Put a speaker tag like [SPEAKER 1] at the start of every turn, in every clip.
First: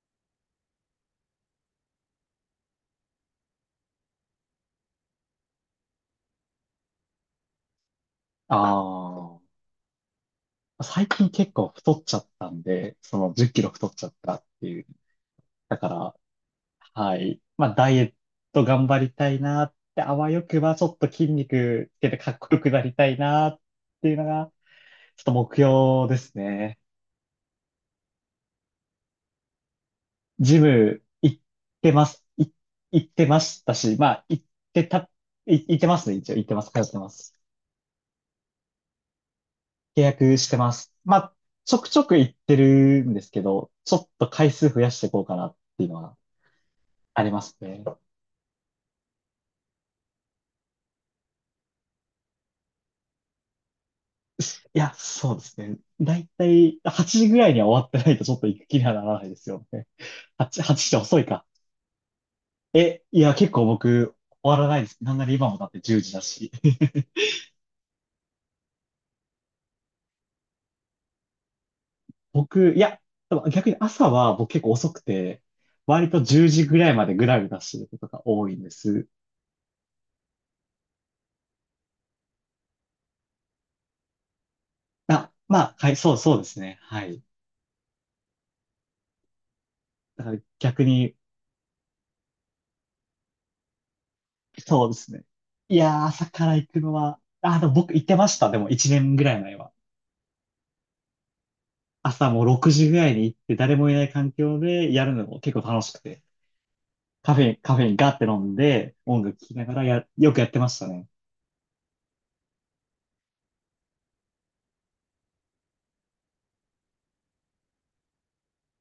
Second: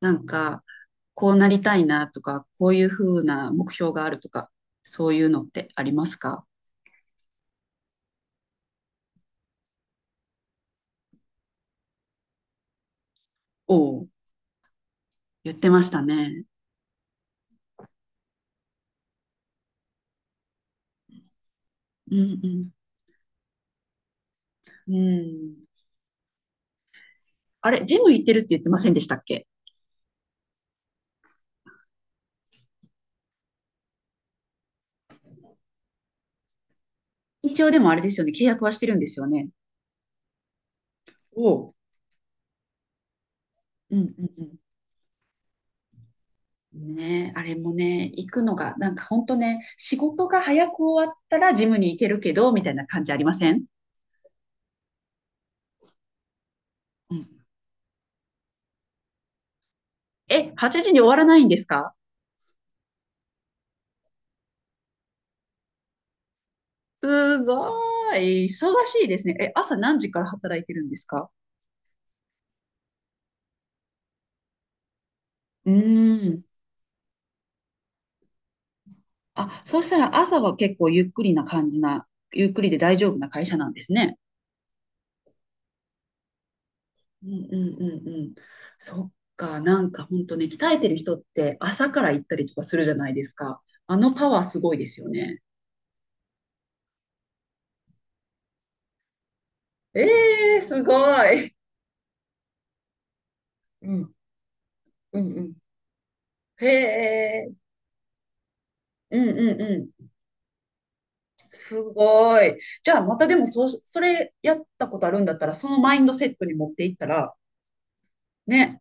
[SPEAKER 1] なんか、こうなりたいなとか、こういうふうな目標があるとか、そういうのってありますか？
[SPEAKER 2] ああ、最近結構太っちゃったんで、その10キロ
[SPEAKER 1] お
[SPEAKER 2] 太っち
[SPEAKER 1] お、
[SPEAKER 2] ゃったっていう。
[SPEAKER 1] 言って
[SPEAKER 2] だ
[SPEAKER 1] ま
[SPEAKER 2] か
[SPEAKER 1] した
[SPEAKER 2] ら、
[SPEAKER 1] ね。
[SPEAKER 2] はい。まあ、ダイエット頑張りたいなって、あわよくばちょっと筋肉つけ
[SPEAKER 1] う
[SPEAKER 2] てかっこよく
[SPEAKER 1] ん
[SPEAKER 2] なりたいなっていうのが、
[SPEAKER 1] うん。う
[SPEAKER 2] ちょっと目
[SPEAKER 1] ん。
[SPEAKER 2] 標ですね。
[SPEAKER 1] あれ、ジム行ってるって言ってませんでしたっけ？
[SPEAKER 2] ジム行ってます。行ってましたし、まあ、行ってた、行ってますね、一応。行ってます。通ってます。
[SPEAKER 1] 一応でもあれですよね、契約はしてるんですよね。
[SPEAKER 2] 契約してます。まあ、
[SPEAKER 1] おう、
[SPEAKER 2] ちょくちょく行ってるんですけど、ち
[SPEAKER 1] う
[SPEAKER 2] ょっ
[SPEAKER 1] ん
[SPEAKER 2] と
[SPEAKER 1] う
[SPEAKER 2] 回
[SPEAKER 1] ん
[SPEAKER 2] 数増やしていこうかなっていうのは
[SPEAKER 1] うん。
[SPEAKER 2] あ
[SPEAKER 1] ね
[SPEAKER 2] り
[SPEAKER 1] え、
[SPEAKER 2] ま
[SPEAKER 1] あれ
[SPEAKER 2] す
[SPEAKER 1] も
[SPEAKER 2] ね。
[SPEAKER 1] ね、行くのが、なんか本当ね、仕事が早く終わったらジムに行けるけど、みたいな感じありません？
[SPEAKER 2] いや、そうですね。だいたい
[SPEAKER 1] う
[SPEAKER 2] 8
[SPEAKER 1] ん。
[SPEAKER 2] 時ぐらいには終わってないとちょっと行く気にはならないですよね。
[SPEAKER 1] え、
[SPEAKER 2] 8、8
[SPEAKER 1] 8
[SPEAKER 2] 時じ
[SPEAKER 1] 時
[SPEAKER 2] じ
[SPEAKER 1] に
[SPEAKER 2] ゃ
[SPEAKER 1] 終わ
[SPEAKER 2] 遅
[SPEAKER 1] ら
[SPEAKER 2] い
[SPEAKER 1] ない
[SPEAKER 2] か。
[SPEAKER 1] んですか？
[SPEAKER 2] え、いや、結構終わらないです。なんなら今もだって10時だし。
[SPEAKER 1] すごい。忙しいですね。え、朝何時から働いてるんですか？
[SPEAKER 2] いや、でも逆に朝は僕結構遅くて、
[SPEAKER 1] うー
[SPEAKER 2] 割と
[SPEAKER 1] ん。
[SPEAKER 2] 10時ぐらいまでぐらぐらしてることが多いんです。
[SPEAKER 1] あ、そうしたら朝は結構ゆっくりで大丈夫な会社なんですね。
[SPEAKER 2] あ、まあ、はい、そう、そうですね。はい。
[SPEAKER 1] うんうんうんうん。そっか、なんか
[SPEAKER 2] だ
[SPEAKER 1] 本
[SPEAKER 2] か
[SPEAKER 1] 当
[SPEAKER 2] ら
[SPEAKER 1] ね、鍛え
[SPEAKER 2] 逆
[SPEAKER 1] てる人
[SPEAKER 2] に、
[SPEAKER 1] って朝から行ったりとかするじゃないですか。あのパワーすごいで
[SPEAKER 2] そうで
[SPEAKER 1] すよ
[SPEAKER 2] すね。
[SPEAKER 1] ね。
[SPEAKER 2] いやー、朝から行くのは、あ、でも僕行ってました。でも1年ぐらい前は。
[SPEAKER 1] えー、すごい。
[SPEAKER 2] 朝もう6時ぐらいに行って誰も
[SPEAKER 1] う
[SPEAKER 2] いない
[SPEAKER 1] ん
[SPEAKER 2] 環境でやる
[SPEAKER 1] う
[SPEAKER 2] の
[SPEAKER 1] んう
[SPEAKER 2] も
[SPEAKER 1] ん。
[SPEAKER 2] 結構楽しくて、
[SPEAKER 1] へ
[SPEAKER 2] カフェ
[SPEAKER 1] え、
[SPEAKER 2] に、カフェインガーって飲んで、
[SPEAKER 1] う
[SPEAKER 2] 音楽
[SPEAKER 1] ん
[SPEAKER 2] 聴
[SPEAKER 1] う
[SPEAKER 2] き
[SPEAKER 1] ん
[SPEAKER 2] ながら
[SPEAKER 1] うん。
[SPEAKER 2] よくやってましたね。
[SPEAKER 1] すごい。じゃあ、またでもそう、それやったことあるんだったら、そのマインドセットに持っていったら、ね。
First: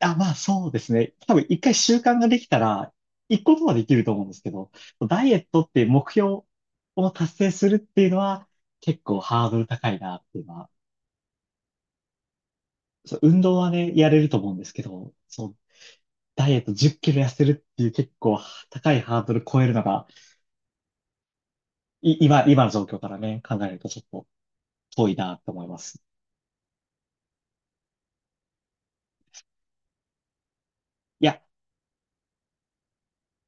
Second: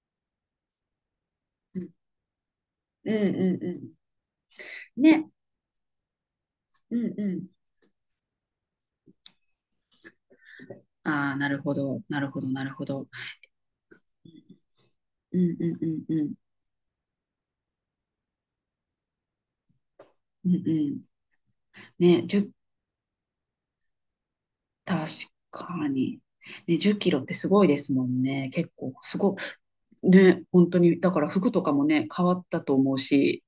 [SPEAKER 2] あ、まあそうですね。多分一回
[SPEAKER 1] うん、
[SPEAKER 2] 習慣ができたら、
[SPEAKER 1] うん、う
[SPEAKER 2] 行個こ
[SPEAKER 1] ん
[SPEAKER 2] とはで
[SPEAKER 1] う
[SPEAKER 2] きると思うんですけど、
[SPEAKER 1] ん。
[SPEAKER 2] ダ
[SPEAKER 1] ね。
[SPEAKER 2] イエットっていう目標
[SPEAKER 1] う
[SPEAKER 2] を
[SPEAKER 1] ん、う
[SPEAKER 2] 達成
[SPEAKER 1] ん。
[SPEAKER 2] するっていうのは結構ハードル高いなっていうのは、
[SPEAKER 1] ああ、なるほど。なるほど、なるほど。
[SPEAKER 2] そう、運動はね、やれると思うんですけど、
[SPEAKER 1] う
[SPEAKER 2] そ
[SPEAKER 1] ん、
[SPEAKER 2] う、
[SPEAKER 1] うん、うん、うん。
[SPEAKER 2] ダイエット10キロ痩せるっていう結構高いハードル超えるのが、
[SPEAKER 1] うん、うん。
[SPEAKER 2] い、
[SPEAKER 1] ね、
[SPEAKER 2] 今、
[SPEAKER 1] 10、
[SPEAKER 2] 今の状況からね、考えるとちょっと
[SPEAKER 1] 確
[SPEAKER 2] 遠いなって思いま
[SPEAKER 1] か
[SPEAKER 2] す。
[SPEAKER 1] に。ね、10キロってすごいですもんね。結構、すごい。ね、本当に。だか
[SPEAKER 2] い
[SPEAKER 1] ら
[SPEAKER 2] や、
[SPEAKER 1] 服とかもね、変わったと思うし。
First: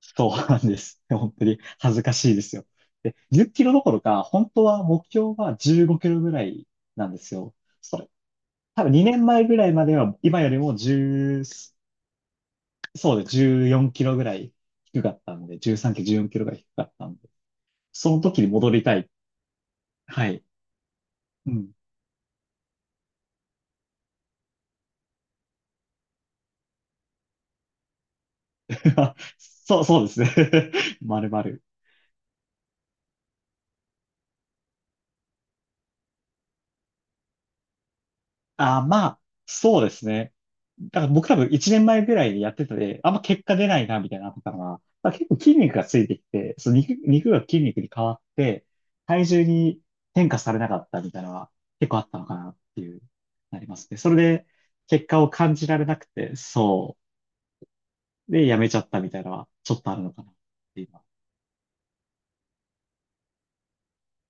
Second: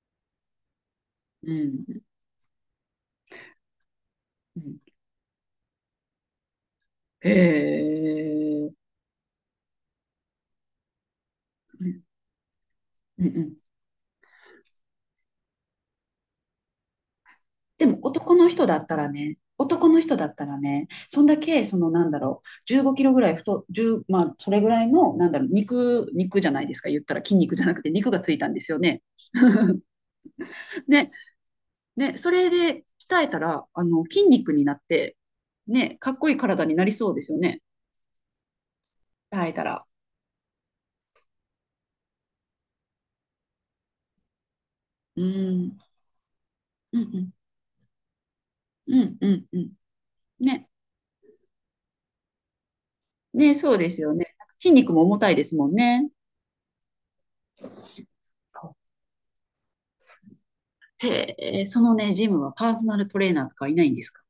[SPEAKER 2] そうなんです。本当
[SPEAKER 1] う
[SPEAKER 2] に恥
[SPEAKER 1] ん、
[SPEAKER 2] ずかしいですよ。で、10キロどころか、本
[SPEAKER 1] う
[SPEAKER 2] 当
[SPEAKER 1] ん。
[SPEAKER 2] は目標は15キロぐらいなんで
[SPEAKER 1] へ
[SPEAKER 2] すよ。それ、
[SPEAKER 1] え。
[SPEAKER 2] 多分2年前ぐらいまでは、今よりも10、
[SPEAKER 1] うん、
[SPEAKER 2] そ
[SPEAKER 1] う
[SPEAKER 2] う
[SPEAKER 1] ん、
[SPEAKER 2] です、
[SPEAKER 1] うん。
[SPEAKER 2] 14キロぐらい低かったので、13キロ、14キロが低かったので、
[SPEAKER 1] でも
[SPEAKER 2] その
[SPEAKER 1] 男
[SPEAKER 2] 時に
[SPEAKER 1] の人
[SPEAKER 2] 戻
[SPEAKER 1] だ
[SPEAKER 2] り
[SPEAKER 1] った
[SPEAKER 2] た
[SPEAKER 1] ら
[SPEAKER 2] い。
[SPEAKER 1] ね、男の人だ
[SPEAKER 2] は
[SPEAKER 1] っ
[SPEAKER 2] い。
[SPEAKER 1] たらね、そんだ
[SPEAKER 2] う
[SPEAKER 1] け、
[SPEAKER 2] ん。
[SPEAKER 1] そのなんだろう、15キロぐらい太、1まあ、それぐらいの、なんだろう、肉じゃないですか、言ったら筋肉じゃなくて肉がついたんですよね。
[SPEAKER 2] そう、そうですね。
[SPEAKER 1] ね、
[SPEAKER 2] まるまる。
[SPEAKER 1] ね、それで鍛えたら、あの、筋肉になって、ね、かっこいい体になりそうですよね、
[SPEAKER 2] あ、まあ、
[SPEAKER 1] 鍛えた
[SPEAKER 2] そう
[SPEAKER 1] ら。
[SPEAKER 2] ですね。だから僕多分1年前ぐらいでやってたで、あんま結果出ないな、みたいなのあったのが、まあ、
[SPEAKER 1] う
[SPEAKER 2] 結構筋
[SPEAKER 1] ー
[SPEAKER 2] 肉
[SPEAKER 1] ん、
[SPEAKER 2] がついてきて、その肉、
[SPEAKER 1] うん、うん、
[SPEAKER 2] 肉が筋肉に変わって、
[SPEAKER 1] うん、
[SPEAKER 2] 体
[SPEAKER 1] う
[SPEAKER 2] 重
[SPEAKER 1] んうん。
[SPEAKER 2] に変化され
[SPEAKER 1] ね、
[SPEAKER 2] なかったみたいなのは結構あったのかなっていう、
[SPEAKER 1] ね、
[SPEAKER 2] なり
[SPEAKER 1] そ
[SPEAKER 2] ま
[SPEAKER 1] うで
[SPEAKER 2] すね。
[SPEAKER 1] す
[SPEAKER 2] そ
[SPEAKER 1] よ
[SPEAKER 2] れ
[SPEAKER 1] ね。
[SPEAKER 2] で
[SPEAKER 1] 筋肉も
[SPEAKER 2] 結
[SPEAKER 1] 重
[SPEAKER 2] 果を
[SPEAKER 1] たいで
[SPEAKER 2] 感
[SPEAKER 1] す
[SPEAKER 2] じ
[SPEAKER 1] もん
[SPEAKER 2] られなく
[SPEAKER 1] ね。
[SPEAKER 2] て、そう。で、やめちゃったみたいなのはちょっとあるのかなっていうのは。
[SPEAKER 1] へえ、そのね、ジムはパーソナルトレーナーとかいないんですか？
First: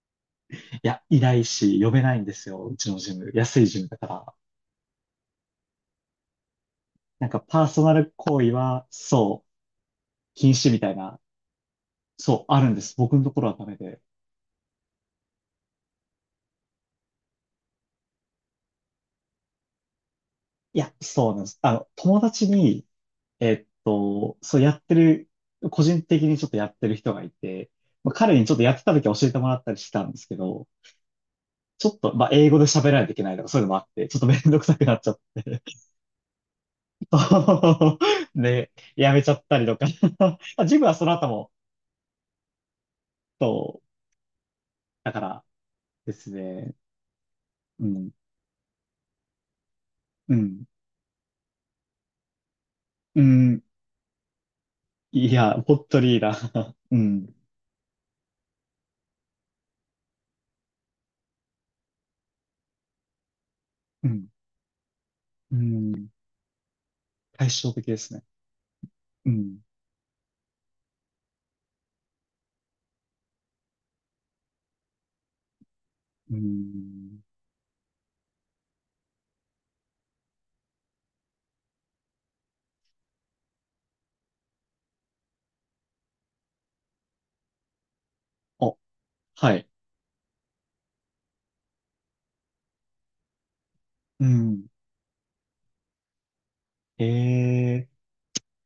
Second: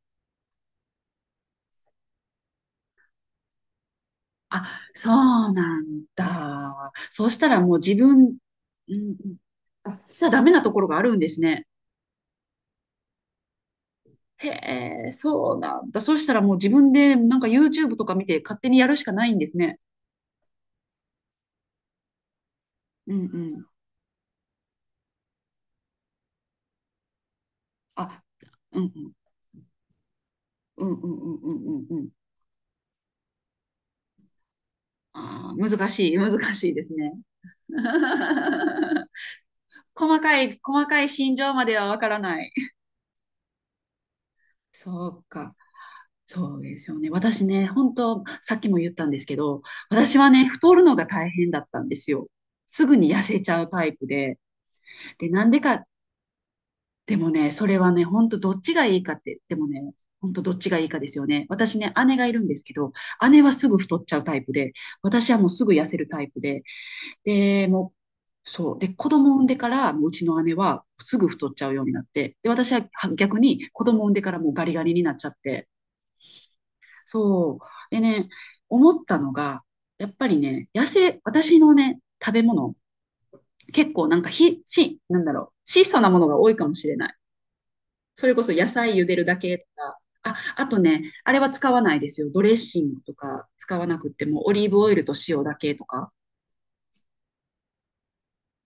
[SPEAKER 2] いや、いないし、呼べないんですよ。うちのジム。安いジムだから。
[SPEAKER 1] あ、そうなんだ。そ
[SPEAKER 2] な
[SPEAKER 1] う
[SPEAKER 2] ん
[SPEAKER 1] し
[SPEAKER 2] か
[SPEAKER 1] たら
[SPEAKER 2] パー
[SPEAKER 1] もう
[SPEAKER 2] ソナ
[SPEAKER 1] 自
[SPEAKER 2] ル
[SPEAKER 1] 分、
[SPEAKER 2] 行為は、
[SPEAKER 1] うん、
[SPEAKER 2] そう、
[SPEAKER 1] あ、しちゃダ
[SPEAKER 2] 禁
[SPEAKER 1] メな
[SPEAKER 2] 止
[SPEAKER 1] と
[SPEAKER 2] み
[SPEAKER 1] ころ
[SPEAKER 2] たい
[SPEAKER 1] があるん
[SPEAKER 2] な、
[SPEAKER 1] ですね。
[SPEAKER 2] そう、あるんです。僕のところはダメで。
[SPEAKER 1] へえ、そうなんだ。そうしたらもう自分でなんか YouTube とか見て勝手にやるしかないんですね。
[SPEAKER 2] いや、そうなんです。あの、友達に、
[SPEAKER 1] うんうん。
[SPEAKER 2] そうやってる、個人的にちょっとやってる人がいて、まあ、
[SPEAKER 1] あ、
[SPEAKER 2] 彼にちょっとやっ
[SPEAKER 1] うん
[SPEAKER 2] て
[SPEAKER 1] う
[SPEAKER 2] た時
[SPEAKER 1] ん。
[SPEAKER 2] は教えてもらったりしたんですけど、
[SPEAKER 1] うんうんうんうんうん
[SPEAKER 2] ちょっ
[SPEAKER 1] うん。
[SPEAKER 2] と、まあ、英語で喋らないといけないとか、そういうのもあって、ちょっとめんどくさくなっちゃっ
[SPEAKER 1] ああ
[SPEAKER 2] て、
[SPEAKER 1] 難しい、難しいですね。
[SPEAKER 2] で、やめちゃったりとか。
[SPEAKER 1] 細 かい、
[SPEAKER 2] あジ
[SPEAKER 1] 細
[SPEAKER 2] ム は
[SPEAKER 1] か
[SPEAKER 2] そ
[SPEAKER 1] い
[SPEAKER 2] の後
[SPEAKER 1] 心
[SPEAKER 2] も、
[SPEAKER 1] 情まではわからない。
[SPEAKER 2] そう、
[SPEAKER 1] そ
[SPEAKER 2] だか
[SPEAKER 1] う
[SPEAKER 2] ら
[SPEAKER 1] か。
[SPEAKER 2] です
[SPEAKER 1] そう
[SPEAKER 2] ね、
[SPEAKER 1] ですよね。私ね、
[SPEAKER 2] う
[SPEAKER 1] 本
[SPEAKER 2] ん、
[SPEAKER 1] 当、さっきも言ったんですけど、私は
[SPEAKER 2] う
[SPEAKER 1] ね、
[SPEAKER 2] ん、
[SPEAKER 1] 太るのが大変だったんですよ。すぐに
[SPEAKER 2] う
[SPEAKER 1] 痩せちゃ
[SPEAKER 2] ん、
[SPEAKER 1] うタイプで。で、
[SPEAKER 2] い
[SPEAKER 1] なん
[SPEAKER 2] や、
[SPEAKER 1] でか、
[SPEAKER 2] 本当にいーな。う
[SPEAKER 1] でも
[SPEAKER 2] ん、
[SPEAKER 1] ね、それはね、本当どっちがいいかって、でもね、本当どっちがいいかですよね。私ね、姉がいるんですけど、姉はすぐ太っ
[SPEAKER 2] う
[SPEAKER 1] ちゃう
[SPEAKER 2] ん、
[SPEAKER 1] タイプで、私はもう
[SPEAKER 2] う
[SPEAKER 1] すぐ痩せる
[SPEAKER 2] ん、
[SPEAKER 1] タイプで、
[SPEAKER 2] 対
[SPEAKER 1] で、
[SPEAKER 2] 照的
[SPEAKER 1] もう、
[SPEAKER 2] ですね。
[SPEAKER 1] そう。で、子
[SPEAKER 2] う
[SPEAKER 1] 供産んで
[SPEAKER 2] ん。
[SPEAKER 1] から、もううちの姉はすぐ太っちゃうようになって、で、私は逆に子供産んでからもうガリガリになっちゃって、
[SPEAKER 2] うん。
[SPEAKER 1] そう。でね、思ったのが、やっぱりね、野生、私のね、食べ物、結構なんかなんだろう、質素なものが多いかもしれない。それこそ野
[SPEAKER 2] あ、
[SPEAKER 1] 菜茹でるだ
[SPEAKER 2] は
[SPEAKER 1] けと
[SPEAKER 2] い。
[SPEAKER 1] か、あ、あとね、あれは使わないですよ。ドレッシングとか使わなくっ
[SPEAKER 2] う
[SPEAKER 1] ても、オリ
[SPEAKER 2] ん。
[SPEAKER 1] ーブオイルと塩だけとか。
[SPEAKER 2] ええ、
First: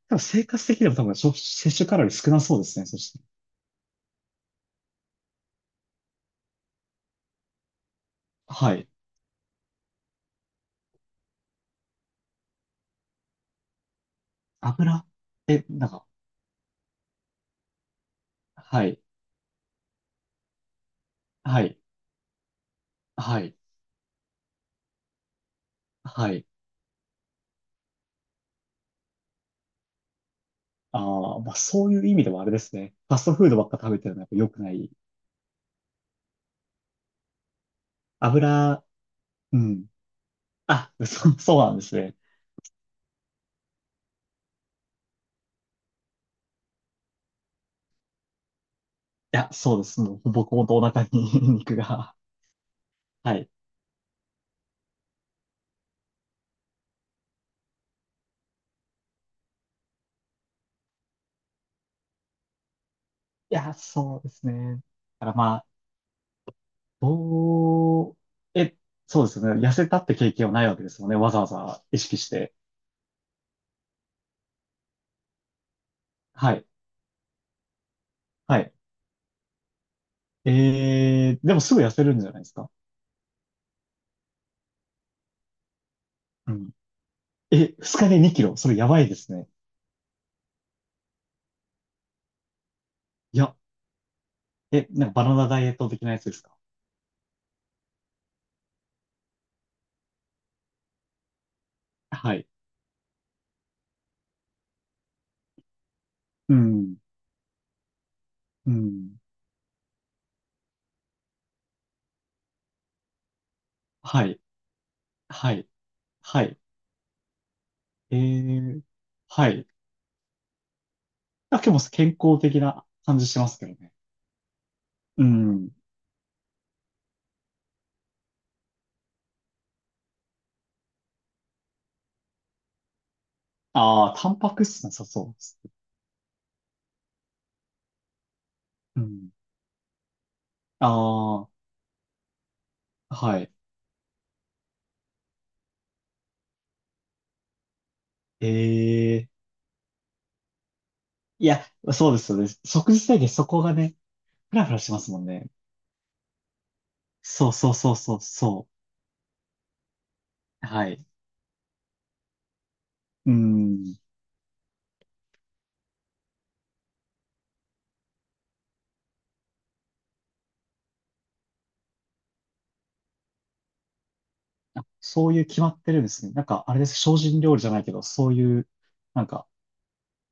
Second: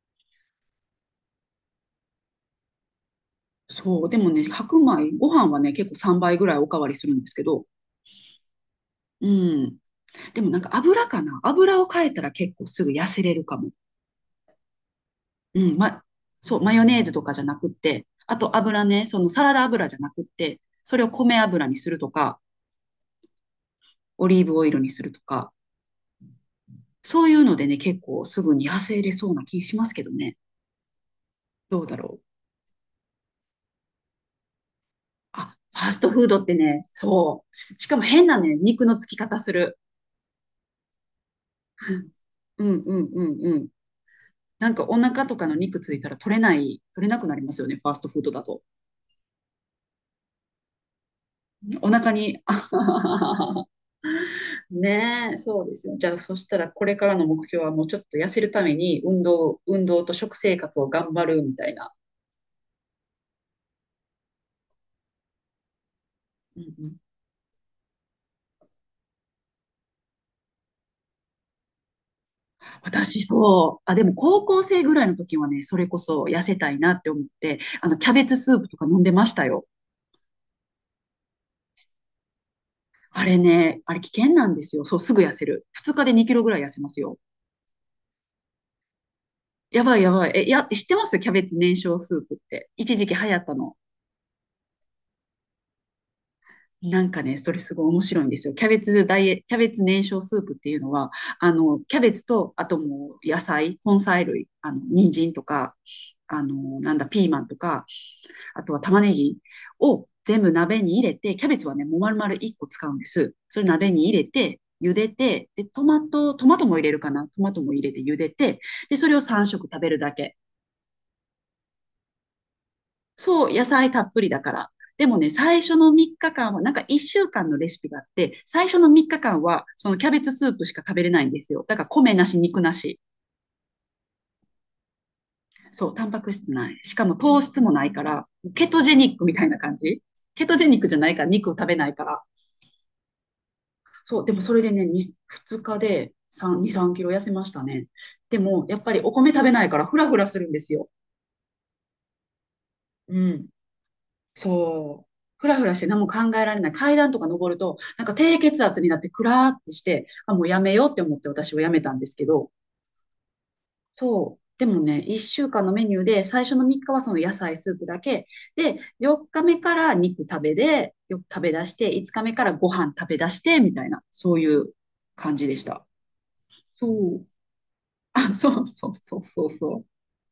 [SPEAKER 2] で生活的にも多分、摂取カロリー少なそうですね。そして。
[SPEAKER 1] そう、でもね、白米、ご飯はね、結構3倍ぐらいおかわりするんですけど、
[SPEAKER 2] はい。
[SPEAKER 1] うん。でもなんか油かな。油を変えたら結構すぐ痩せれるかも。
[SPEAKER 2] 油、
[SPEAKER 1] う
[SPEAKER 2] え、
[SPEAKER 1] ん、
[SPEAKER 2] なん
[SPEAKER 1] ま、
[SPEAKER 2] か、
[SPEAKER 1] そう、マヨネーズとかじゃなくって、あと油
[SPEAKER 2] はい。
[SPEAKER 1] ね、そのサラダ油じゃなくって、それを米
[SPEAKER 2] は
[SPEAKER 1] 油に
[SPEAKER 2] い。
[SPEAKER 1] するとか、
[SPEAKER 2] はい。
[SPEAKER 1] オリーブオイルにするとか、
[SPEAKER 2] はい。
[SPEAKER 1] そういうのでね、結構すぐに痩せれそうな気しますけどね。
[SPEAKER 2] ああ、まあ
[SPEAKER 1] どう
[SPEAKER 2] そう
[SPEAKER 1] だ
[SPEAKER 2] いう意
[SPEAKER 1] ろう。
[SPEAKER 2] 味ではあれですね。ファストフードばっか食べてるのはやっぱ良くない。
[SPEAKER 1] あ、ファーストフードってね、そう。し、しかも変なね、
[SPEAKER 2] 油、
[SPEAKER 1] 肉のつき方す
[SPEAKER 2] う
[SPEAKER 1] る。
[SPEAKER 2] ん。あ、そう、そうなんです ね。
[SPEAKER 1] うんうんうんうん。なんかお腹とかの肉ついたら取れなくなりますよね、ファーストフードだと。
[SPEAKER 2] いや、そうです。もう、僕もとお腹に 肉
[SPEAKER 1] お腹
[SPEAKER 2] が。
[SPEAKER 1] に、
[SPEAKER 2] はい。
[SPEAKER 1] ねえ、そうですよ。じゃあ、そしたらこれからの目標はもうちょっと痩せるために運動と食生活を頑張るみたいな。
[SPEAKER 2] いや、そうですね。だからまあ、
[SPEAKER 1] うんうん、
[SPEAKER 2] おー、え、そうですね。痩せたって経験はないわけですもんね。わざわざ意識して。
[SPEAKER 1] 私そう。あ、でも高校生ぐらいの時はね、それこそ痩
[SPEAKER 2] は
[SPEAKER 1] せ
[SPEAKER 2] い。
[SPEAKER 1] たいなって思って、あの、キャベツスー
[SPEAKER 2] は
[SPEAKER 1] プ
[SPEAKER 2] い。
[SPEAKER 1] とか飲んでましたよ。
[SPEAKER 2] でもすぐ痩せるんじゃないですか。
[SPEAKER 1] あれね、あれ危険なんですよ。そう、すぐ痩せる。2日で2キロぐ
[SPEAKER 2] う
[SPEAKER 1] らい痩
[SPEAKER 2] ん。
[SPEAKER 1] せますよ。
[SPEAKER 2] え、二日で2キロ。それやばいですね。
[SPEAKER 1] やばいやばい。え、や、知ってます？キャベツ燃焼スープって。一時期流行
[SPEAKER 2] い
[SPEAKER 1] った
[SPEAKER 2] や、
[SPEAKER 1] の。
[SPEAKER 2] え、なんかバナナダイエット的なやつですか。
[SPEAKER 1] なんかね、それすごい面白いんですよ。キャベツ燃焼スープっていうのは、あの、キャベツ
[SPEAKER 2] はい。
[SPEAKER 1] と、あともう野菜、根菜類、あの、人参とか、あ
[SPEAKER 2] う
[SPEAKER 1] の、な
[SPEAKER 2] ん。
[SPEAKER 1] んだ、ピーマンとか、あ
[SPEAKER 2] う
[SPEAKER 1] とは玉ね
[SPEAKER 2] ん。
[SPEAKER 1] ぎを全部鍋に入れて、キャベツはね、もう丸々1個使うんです。それ鍋に入れ
[SPEAKER 2] はい。
[SPEAKER 1] て、茹でて、
[SPEAKER 2] は
[SPEAKER 1] で、
[SPEAKER 2] い。
[SPEAKER 1] トマト、
[SPEAKER 2] は
[SPEAKER 1] トマ
[SPEAKER 2] い。
[SPEAKER 1] トも入れるかな。トマトも入れて茹
[SPEAKER 2] え
[SPEAKER 1] でて、
[SPEAKER 2] ー、
[SPEAKER 1] で、それを3
[SPEAKER 2] はい。
[SPEAKER 1] 食食べるだけ。
[SPEAKER 2] だけど健康的な感じしま
[SPEAKER 1] そう、
[SPEAKER 2] す
[SPEAKER 1] 野
[SPEAKER 2] けど
[SPEAKER 1] 菜
[SPEAKER 2] ね。
[SPEAKER 1] たっぷりだから。でも
[SPEAKER 2] う
[SPEAKER 1] ね、最
[SPEAKER 2] ん。
[SPEAKER 1] 初の3日間は、なんか1週間のレシピがあって、最初の3日間は、そのキャベツスープしか食べれないんですよ。だから米なし、肉なし。
[SPEAKER 2] ああ、タンパク質なさそうです。
[SPEAKER 1] そう、タンパク質ない。しかも糖質もないから、ケトジェ
[SPEAKER 2] う
[SPEAKER 1] ニック
[SPEAKER 2] ん。
[SPEAKER 1] みたいな感じ。ケトジェニックじゃないから、
[SPEAKER 2] あ
[SPEAKER 1] 肉を
[SPEAKER 2] あ、
[SPEAKER 1] 食べないから。
[SPEAKER 2] はい。
[SPEAKER 1] そう、でもそれでね、2、日で3、2、3キロ痩せましたね。でも、やっぱりお
[SPEAKER 2] え
[SPEAKER 1] 米
[SPEAKER 2] ー、
[SPEAKER 1] 食べないから、フラフラするんですよ。
[SPEAKER 2] いや、そうですよね。即時
[SPEAKER 1] う
[SPEAKER 2] 制限、そ
[SPEAKER 1] ん。
[SPEAKER 2] こがね、フラフラしま
[SPEAKER 1] そう。
[SPEAKER 2] すもん
[SPEAKER 1] ふ
[SPEAKER 2] ね。
[SPEAKER 1] らふらして何も考えられない。階段とか
[SPEAKER 2] そ
[SPEAKER 1] 登
[SPEAKER 2] う、
[SPEAKER 1] る
[SPEAKER 2] そう、
[SPEAKER 1] と、
[SPEAKER 2] そう、
[SPEAKER 1] なんか
[SPEAKER 2] そう、
[SPEAKER 1] 低血
[SPEAKER 2] そ
[SPEAKER 1] 圧になってクラーってして、あ、もうや
[SPEAKER 2] う。
[SPEAKER 1] めよ
[SPEAKER 2] は
[SPEAKER 1] うって
[SPEAKER 2] い。
[SPEAKER 1] 思って私はやめたんですけど、
[SPEAKER 2] うん。
[SPEAKER 1] そう。でもね、1週間のメニューで、最初の3日はその野菜スープだけ。で、4日目から肉食べで、よく食べ出して、5日目からご飯食べ出して、みたいな、そういう
[SPEAKER 2] あ、そう
[SPEAKER 1] 感
[SPEAKER 2] いう
[SPEAKER 1] じで
[SPEAKER 2] 決
[SPEAKER 1] し
[SPEAKER 2] まっ
[SPEAKER 1] た。
[SPEAKER 2] てるんですね。なんか、あれで
[SPEAKER 1] そ
[SPEAKER 2] す。精
[SPEAKER 1] う。
[SPEAKER 2] 進料理じゃないけど、そ
[SPEAKER 1] あ、
[SPEAKER 2] うい
[SPEAKER 1] そう
[SPEAKER 2] う、
[SPEAKER 1] そうそう
[SPEAKER 2] なん
[SPEAKER 1] そ
[SPEAKER 2] か、
[SPEAKER 1] うそう。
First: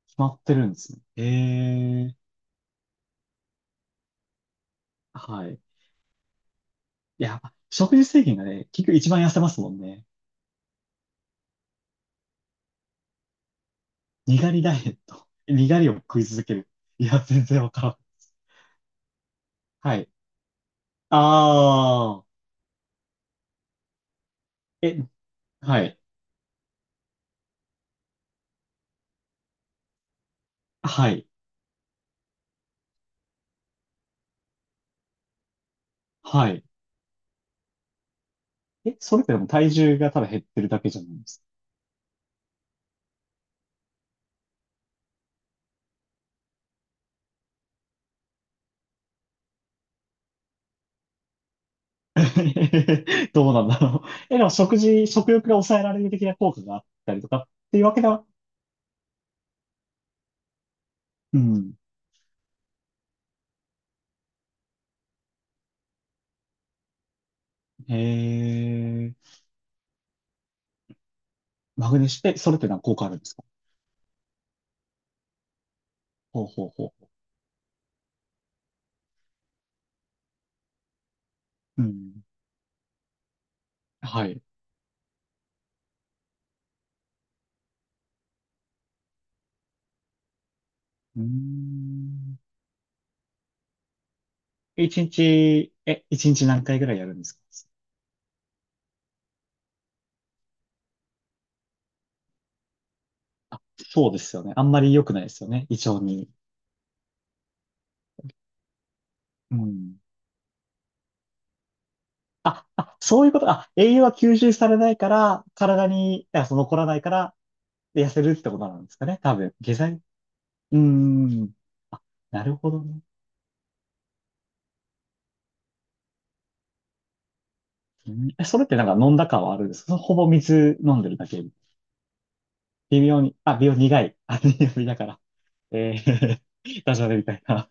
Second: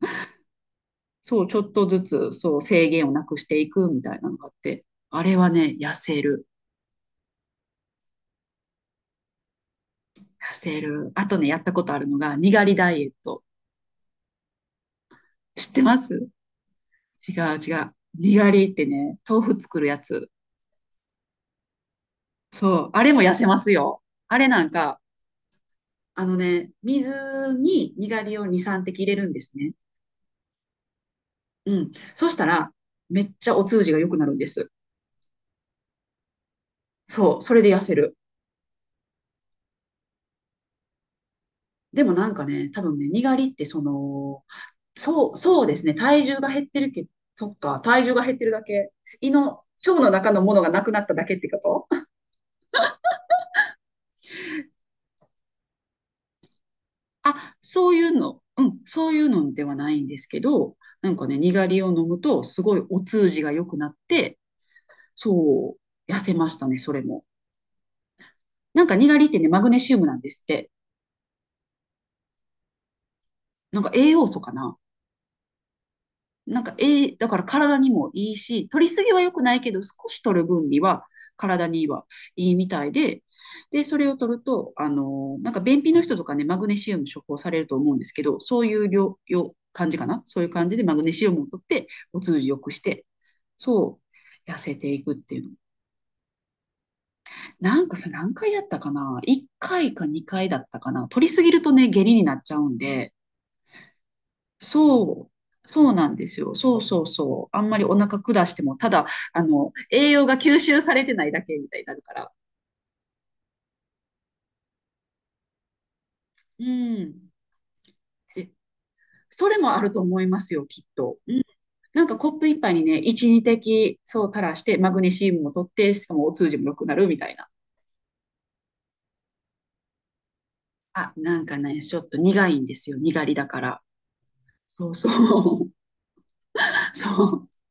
[SPEAKER 2] 決まってるんですね。
[SPEAKER 1] そう、ちょっとず
[SPEAKER 2] え
[SPEAKER 1] つ、
[SPEAKER 2] え、
[SPEAKER 1] そう、制限をなくしていくみたいなのがあって、あれ
[SPEAKER 2] は
[SPEAKER 1] は
[SPEAKER 2] い。
[SPEAKER 1] ね、痩せる。
[SPEAKER 2] いや、食事制限がね、結局一番痩せますもんね。
[SPEAKER 1] 痩せる。あとね、やったことあるのが、にがりダイエット。
[SPEAKER 2] にがりダイエット。
[SPEAKER 1] 知
[SPEAKER 2] に
[SPEAKER 1] っ
[SPEAKER 2] が
[SPEAKER 1] て
[SPEAKER 2] りを
[SPEAKER 1] ま
[SPEAKER 2] 食い
[SPEAKER 1] す？
[SPEAKER 2] 続ける。いや、
[SPEAKER 1] 違う
[SPEAKER 2] 全然わ
[SPEAKER 1] 違
[SPEAKER 2] から
[SPEAKER 1] う。
[SPEAKER 2] ん。
[SPEAKER 1] にがりってね、豆腐作る
[SPEAKER 2] は
[SPEAKER 1] や
[SPEAKER 2] い。
[SPEAKER 1] つ。
[SPEAKER 2] ああ。
[SPEAKER 1] そう。あれも痩せますよ。あれなん
[SPEAKER 2] え、
[SPEAKER 1] か、
[SPEAKER 2] はい。
[SPEAKER 1] あのね、水ににがりを2、3滴入れるんですね。
[SPEAKER 2] はい。
[SPEAKER 1] うん。そしたら、めっちゃお通じが良くなるんです。
[SPEAKER 2] はい。
[SPEAKER 1] そう。それで痩せる。
[SPEAKER 2] え、それってでも体重がただ減ってるだけじゃないですか。
[SPEAKER 1] でもなんかね、多分ね、にがりってその、そう、そうですね。体重が減ってるけど、そっか、体重が減ってるだけ。胃の、腸の中のものがなくなっただけってこと？
[SPEAKER 2] どうなんだろう。え、でも食事、食欲が抑えられる的な効果があったりとかっ
[SPEAKER 1] あ、
[SPEAKER 2] ていう
[SPEAKER 1] そ
[SPEAKER 2] わ
[SPEAKER 1] うい
[SPEAKER 2] けで
[SPEAKER 1] う
[SPEAKER 2] は、
[SPEAKER 1] の、うん、そういうのではないんですけど、なんかね、
[SPEAKER 2] う
[SPEAKER 1] にが
[SPEAKER 2] ん。
[SPEAKER 1] りを飲むと、すごいお通じが良くなって、そう、痩せましたね、それも。
[SPEAKER 2] へ
[SPEAKER 1] なんかにがりっ
[SPEAKER 2] え、
[SPEAKER 1] てね、マグネシウムなんですって。
[SPEAKER 2] マグネシウム、え、それって何か効果あるんですか。
[SPEAKER 1] なんか栄養素かな。
[SPEAKER 2] ほう
[SPEAKER 1] なん
[SPEAKER 2] ほう
[SPEAKER 1] か、
[SPEAKER 2] ほう
[SPEAKER 1] え
[SPEAKER 2] ほ
[SPEAKER 1] えだから体にもいいし、取りすぎは良くないけど、少し取る分には体
[SPEAKER 2] う。う
[SPEAKER 1] には
[SPEAKER 2] ん。
[SPEAKER 1] いいみたいで、で、それを
[SPEAKER 2] はい。
[SPEAKER 1] 取る
[SPEAKER 2] う
[SPEAKER 1] と、なんか便秘の人とかね、マグネシウム処方されると思うんですけど、そういう量感じかな、そういう感じでマグネ
[SPEAKER 2] ー
[SPEAKER 1] シウムを取って、お
[SPEAKER 2] ん。
[SPEAKER 1] 通じ良くして、そう、痩せて
[SPEAKER 2] 一
[SPEAKER 1] いくっていうの。
[SPEAKER 2] 日、え、一日何回ぐらいやるんですか。
[SPEAKER 1] なんかさ、何回やったかな？ 1 回か2回だったかな。取りすぎるとね、下痢になっちゃうんで、
[SPEAKER 2] あ、そうですよね。あんまり良
[SPEAKER 1] そ
[SPEAKER 2] くないで
[SPEAKER 1] う、
[SPEAKER 2] すよね。胃
[SPEAKER 1] そう
[SPEAKER 2] 腸
[SPEAKER 1] なんで
[SPEAKER 2] に。
[SPEAKER 1] すよ。そうそうそう。あんまりお腹下しても、ただ、あ
[SPEAKER 2] う
[SPEAKER 1] の、
[SPEAKER 2] ん。
[SPEAKER 1] 栄養が吸収されてないだけみたいになるから。
[SPEAKER 2] あ、あ、そういうこと。あ、栄養は吸収されないから、体に、あ、そ
[SPEAKER 1] う
[SPEAKER 2] の残らないか
[SPEAKER 1] ん。
[SPEAKER 2] ら、で痩せるっ
[SPEAKER 1] で
[SPEAKER 2] てことなんですかね。多
[SPEAKER 1] そ
[SPEAKER 2] 分。
[SPEAKER 1] れ
[SPEAKER 2] 下
[SPEAKER 1] もある
[SPEAKER 2] 剤。
[SPEAKER 1] と
[SPEAKER 2] う
[SPEAKER 1] 思いますよ、
[SPEAKER 2] ー
[SPEAKER 1] きっと。うん。
[SPEAKER 2] ん。あ、
[SPEAKER 1] なんかコッ
[SPEAKER 2] な
[SPEAKER 1] プ
[SPEAKER 2] る
[SPEAKER 1] 一
[SPEAKER 2] ほ
[SPEAKER 1] 杯
[SPEAKER 2] ど
[SPEAKER 1] にね、
[SPEAKER 2] ね。
[SPEAKER 1] 一二滴、そう垂らして、マグネシウムも取って、しかもお通じも良くなるみたいな。
[SPEAKER 2] うん、え、それってなんか飲んだ感はあるんですか。ほぼ水飲んで
[SPEAKER 1] あ、
[SPEAKER 2] るだ
[SPEAKER 1] な
[SPEAKER 2] け。
[SPEAKER 1] んかね、ちょっと苦いんですよ、
[SPEAKER 2] 微妙
[SPEAKER 1] 苦り
[SPEAKER 2] に、
[SPEAKER 1] だ
[SPEAKER 2] あ、
[SPEAKER 1] か
[SPEAKER 2] 微妙に
[SPEAKER 1] ら。
[SPEAKER 2] 苦い。あ、微妙に
[SPEAKER 1] そう
[SPEAKER 2] だか
[SPEAKER 1] そ
[SPEAKER 2] ら。
[SPEAKER 1] う。
[SPEAKER 2] えー、ダジャレ
[SPEAKER 1] そ
[SPEAKER 2] みたい
[SPEAKER 1] う、
[SPEAKER 2] な。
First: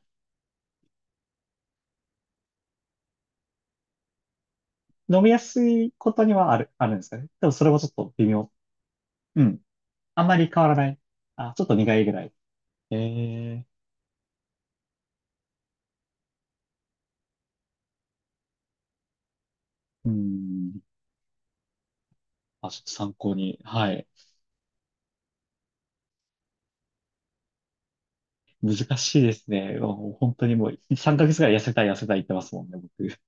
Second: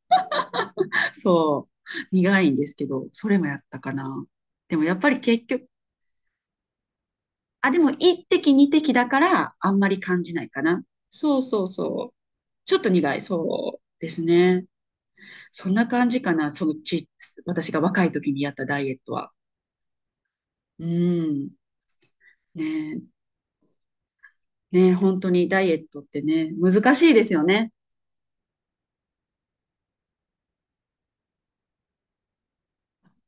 [SPEAKER 1] そう。苦いんですけど、それもやったかな。でもやっぱり
[SPEAKER 2] 飲みや
[SPEAKER 1] 結
[SPEAKER 2] す
[SPEAKER 1] 局、
[SPEAKER 2] いことにはある、あるんですかね。でもそ
[SPEAKER 1] あ、
[SPEAKER 2] れ
[SPEAKER 1] で
[SPEAKER 2] もちょ
[SPEAKER 1] も
[SPEAKER 2] っと
[SPEAKER 1] 一
[SPEAKER 2] 微妙。
[SPEAKER 1] 滴二滴だか
[SPEAKER 2] う
[SPEAKER 1] ら
[SPEAKER 2] ん。
[SPEAKER 1] あんまり感
[SPEAKER 2] あん
[SPEAKER 1] じ
[SPEAKER 2] ま
[SPEAKER 1] ない
[SPEAKER 2] り
[SPEAKER 1] か
[SPEAKER 2] 変わら
[SPEAKER 1] な。
[SPEAKER 2] ない。
[SPEAKER 1] そう
[SPEAKER 2] あ、ち
[SPEAKER 1] そ
[SPEAKER 2] ょ
[SPEAKER 1] う
[SPEAKER 2] っと苦いぐ
[SPEAKER 1] そう。
[SPEAKER 2] らい。
[SPEAKER 1] ちょっと苦い、
[SPEAKER 2] え
[SPEAKER 1] そうですね。そんな感じかな、そのち、私が若い時にやったダイエットは。
[SPEAKER 2] うん。
[SPEAKER 1] うん。ね
[SPEAKER 2] あ、ちょっと
[SPEAKER 1] え、
[SPEAKER 2] 参考に。はい。
[SPEAKER 1] ねえ、本当にダイエットってね、難しいですよね。
[SPEAKER 2] 難しいですね。もう本当にもう3ヶ月ぐらい痩せたい痩せたい言ってますもんね、僕。